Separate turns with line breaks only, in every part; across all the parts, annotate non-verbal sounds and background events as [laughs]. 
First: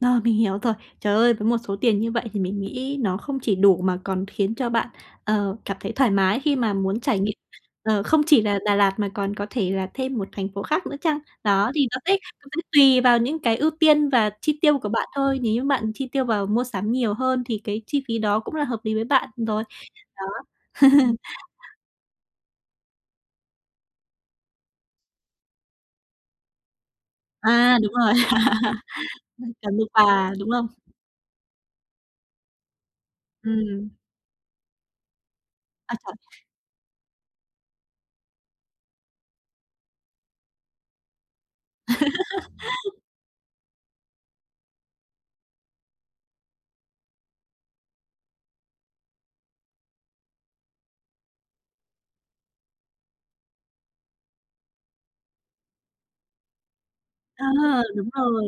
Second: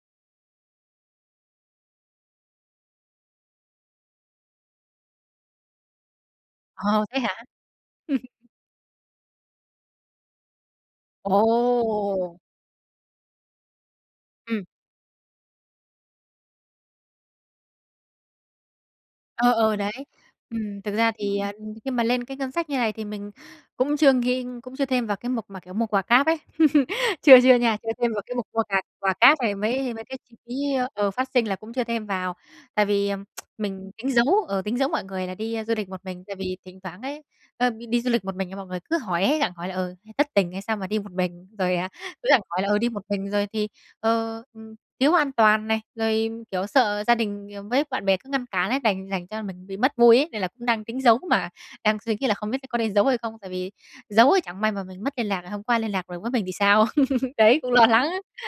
Rồi, mình hiểu rồi. Trời ơi, với một số tiền như vậy thì mình nghĩ nó không chỉ đủ mà còn khiến cho bạn, ờ, cảm thấy thoải mái khi mà muốn
Ờ,
trải
thế
nghiệm,
hả?
ờ, không
[chuckles]
chỉ là Đà Lạt mà còn có thể là thêm một thành phố khác nữa chăng? Đó, thì nó té
Ồ!
cũng tùy vào những cái ưu tiên và chi
Ừm.
tiêu của bạn thôi, nếu như bạn chi tiêu vào mua sắm nhiều hơn thì cái chi phí đó cũng là hợp lý với bạn
Ờ,
rồi.
ờ, đấy.
Đó.
Ừm, thực ra
[chuckles]
thì, à, khi mà lên cái ngân sách như này thì mình cũng chưa ghi cũng chưa thêm vào cái mục mà, kiểu, mua quà cáp ấy, [chuckles] chưa chưa nha,
A,
chưa
đúng
thêm
rồi.
vào cái mục mua
[laughs]
cạc quà cáp này
Đòi mua
mấy mấy cái
quà,
chi
đúng
phí,
không?
ơ, ờ, phát sinh là cũng chưa thêm vào. Tại vì, ờ, [tsk]
Ừm.
mình tính giấu, ờ, tính giấu mọi người là đi du lịch
A,
một
chuẩn.
mình, tại vì thỉnh thoảng ấy, ơ, đi du lịch một mình mọi người cứ hỏi ấy, gặng hỏi là, ừ, "Thất tình hay sao mà đi một mình?", rồi, à, cứ gặng hỏi là, ừ, "đi một mình rồi thì, ờ, ừm, thiếu an toàn này", rồi, kiểu, sợ gia đình với bạn bè cứ ngăn cản ấy, đành thành ra là mình bị mất vui ấy, nên là cũng đang tính giấu mà đang suy nghĩ là không biết có nên giấu hay không. Tại vì giấu ấy chẳng may mà mình mất liên lạc, không có ai liên lạc rồi với mình thì sao. [chuckles]
À,
Đấy, cũng lo lắng
đúng
á.
rồi,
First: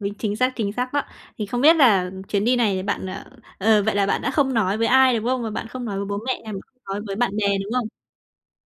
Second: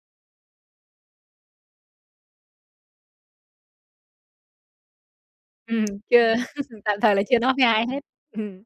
vính chính xác, chính xác đó. Thì không biết là chuyến đi này bạn, ờ ờ, vậy là bạn đã không nói với ai, đúng không? Và bạn
Ừm,
không nói với bố
chưa,
mẹ nằm
[chuckles] tạm
nói
thời
với
là
bạn
chưa
bè,
nói với
đúng
ai
không?
hết. Ừm,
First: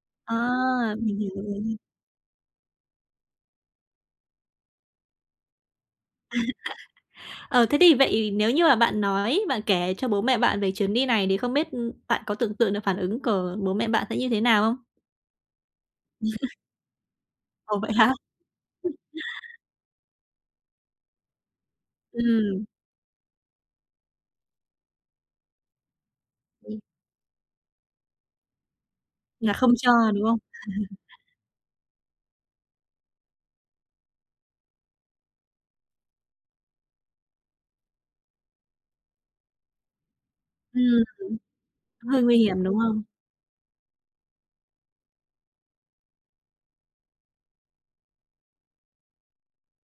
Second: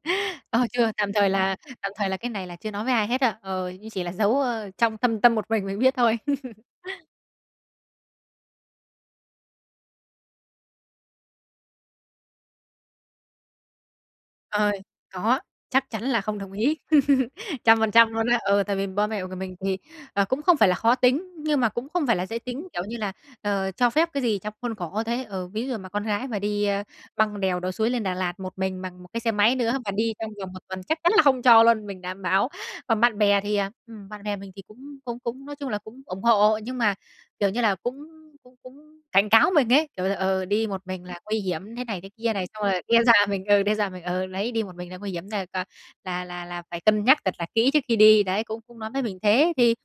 ờ, chưa,
À!
tạm
Mình
thời
hiểu
là
rồi nha.
tạm thời là cái này là chưa nói với ai hết á, ờ, nhưng chỉ là giấu, ơ, trong thâm tâm một mình mình biết thôi. [chuckles]
[chuckles] Ờ, thế thì vậy nếu như mà bạn nói, bạn kể cho bố mẹ bạn về chuyến đi này thì không biết, ưm, bạn có tưởng tượng được phản ứng của bố mẹ bạn sẽ như thế nào
Ờ,
không?
có, chắc chắn là không đồng ý,
[unintelligible]
[laughs]
Ồ,
trăm
vậy
phần
hả?
trăm luôn á. Ừ, tại vì
[chuckles]
ba mẹ của mình thì, à, cũng không phải là khó tính, nhưng mà cũng không phải là dễ
Ừm.
tính, kiểu như là, ờ, cho phép cái gì trong khuôn khổ thôi ấy. Ừ, ví dụ mà con gái mà đi,
Ừm.
ơ, băng đèo lội suối lên Đà Lạt một mình bằng một cái xe
Là
máy
không
nữa
cho,
mà đi
đúng
trong
không?
vòng một tuần
[chuckles]
chắc chắn là không cho luôn, mình đảm bảo. Còn bạn bè thì, à, ừm, bạn bè mình thì cũng cũng cũng nói chung là cũng ủng hộ, nhưng mà, kiểu như là, cũng cũng cũng cảnh cáo mình ấy, kiểu là, ờ, đi một
Ừm,
mình là nguy hiểm thế này thế
đúng, hơi
kia
nguy
này,
hiểm,
xong
đúng
rồi
không?
đe doạ mình ừ, đe doạ mình, ừ, đấy, đi một mình là nguy hiểm, [unintelligible] là là là phải cân nhắc thật là kỹ trước khi đi, đấy, cũng cũng nói với mình thế. Thì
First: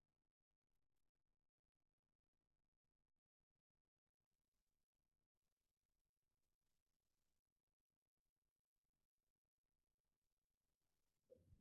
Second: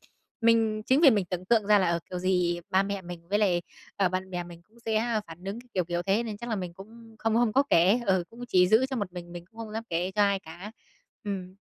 mình chính vì mình tưởng tượng ra là, ờ, kiểu gì ba mẹ mình với lại, ờ, bạn bè mình cũng sẽ phản nứng kiểu kiểu thế, nên chắc là mình cũng không không có kể, ừ, cũng chỉ giữ cho một mình mình cũng không dám kể cho ai cả. Ừm.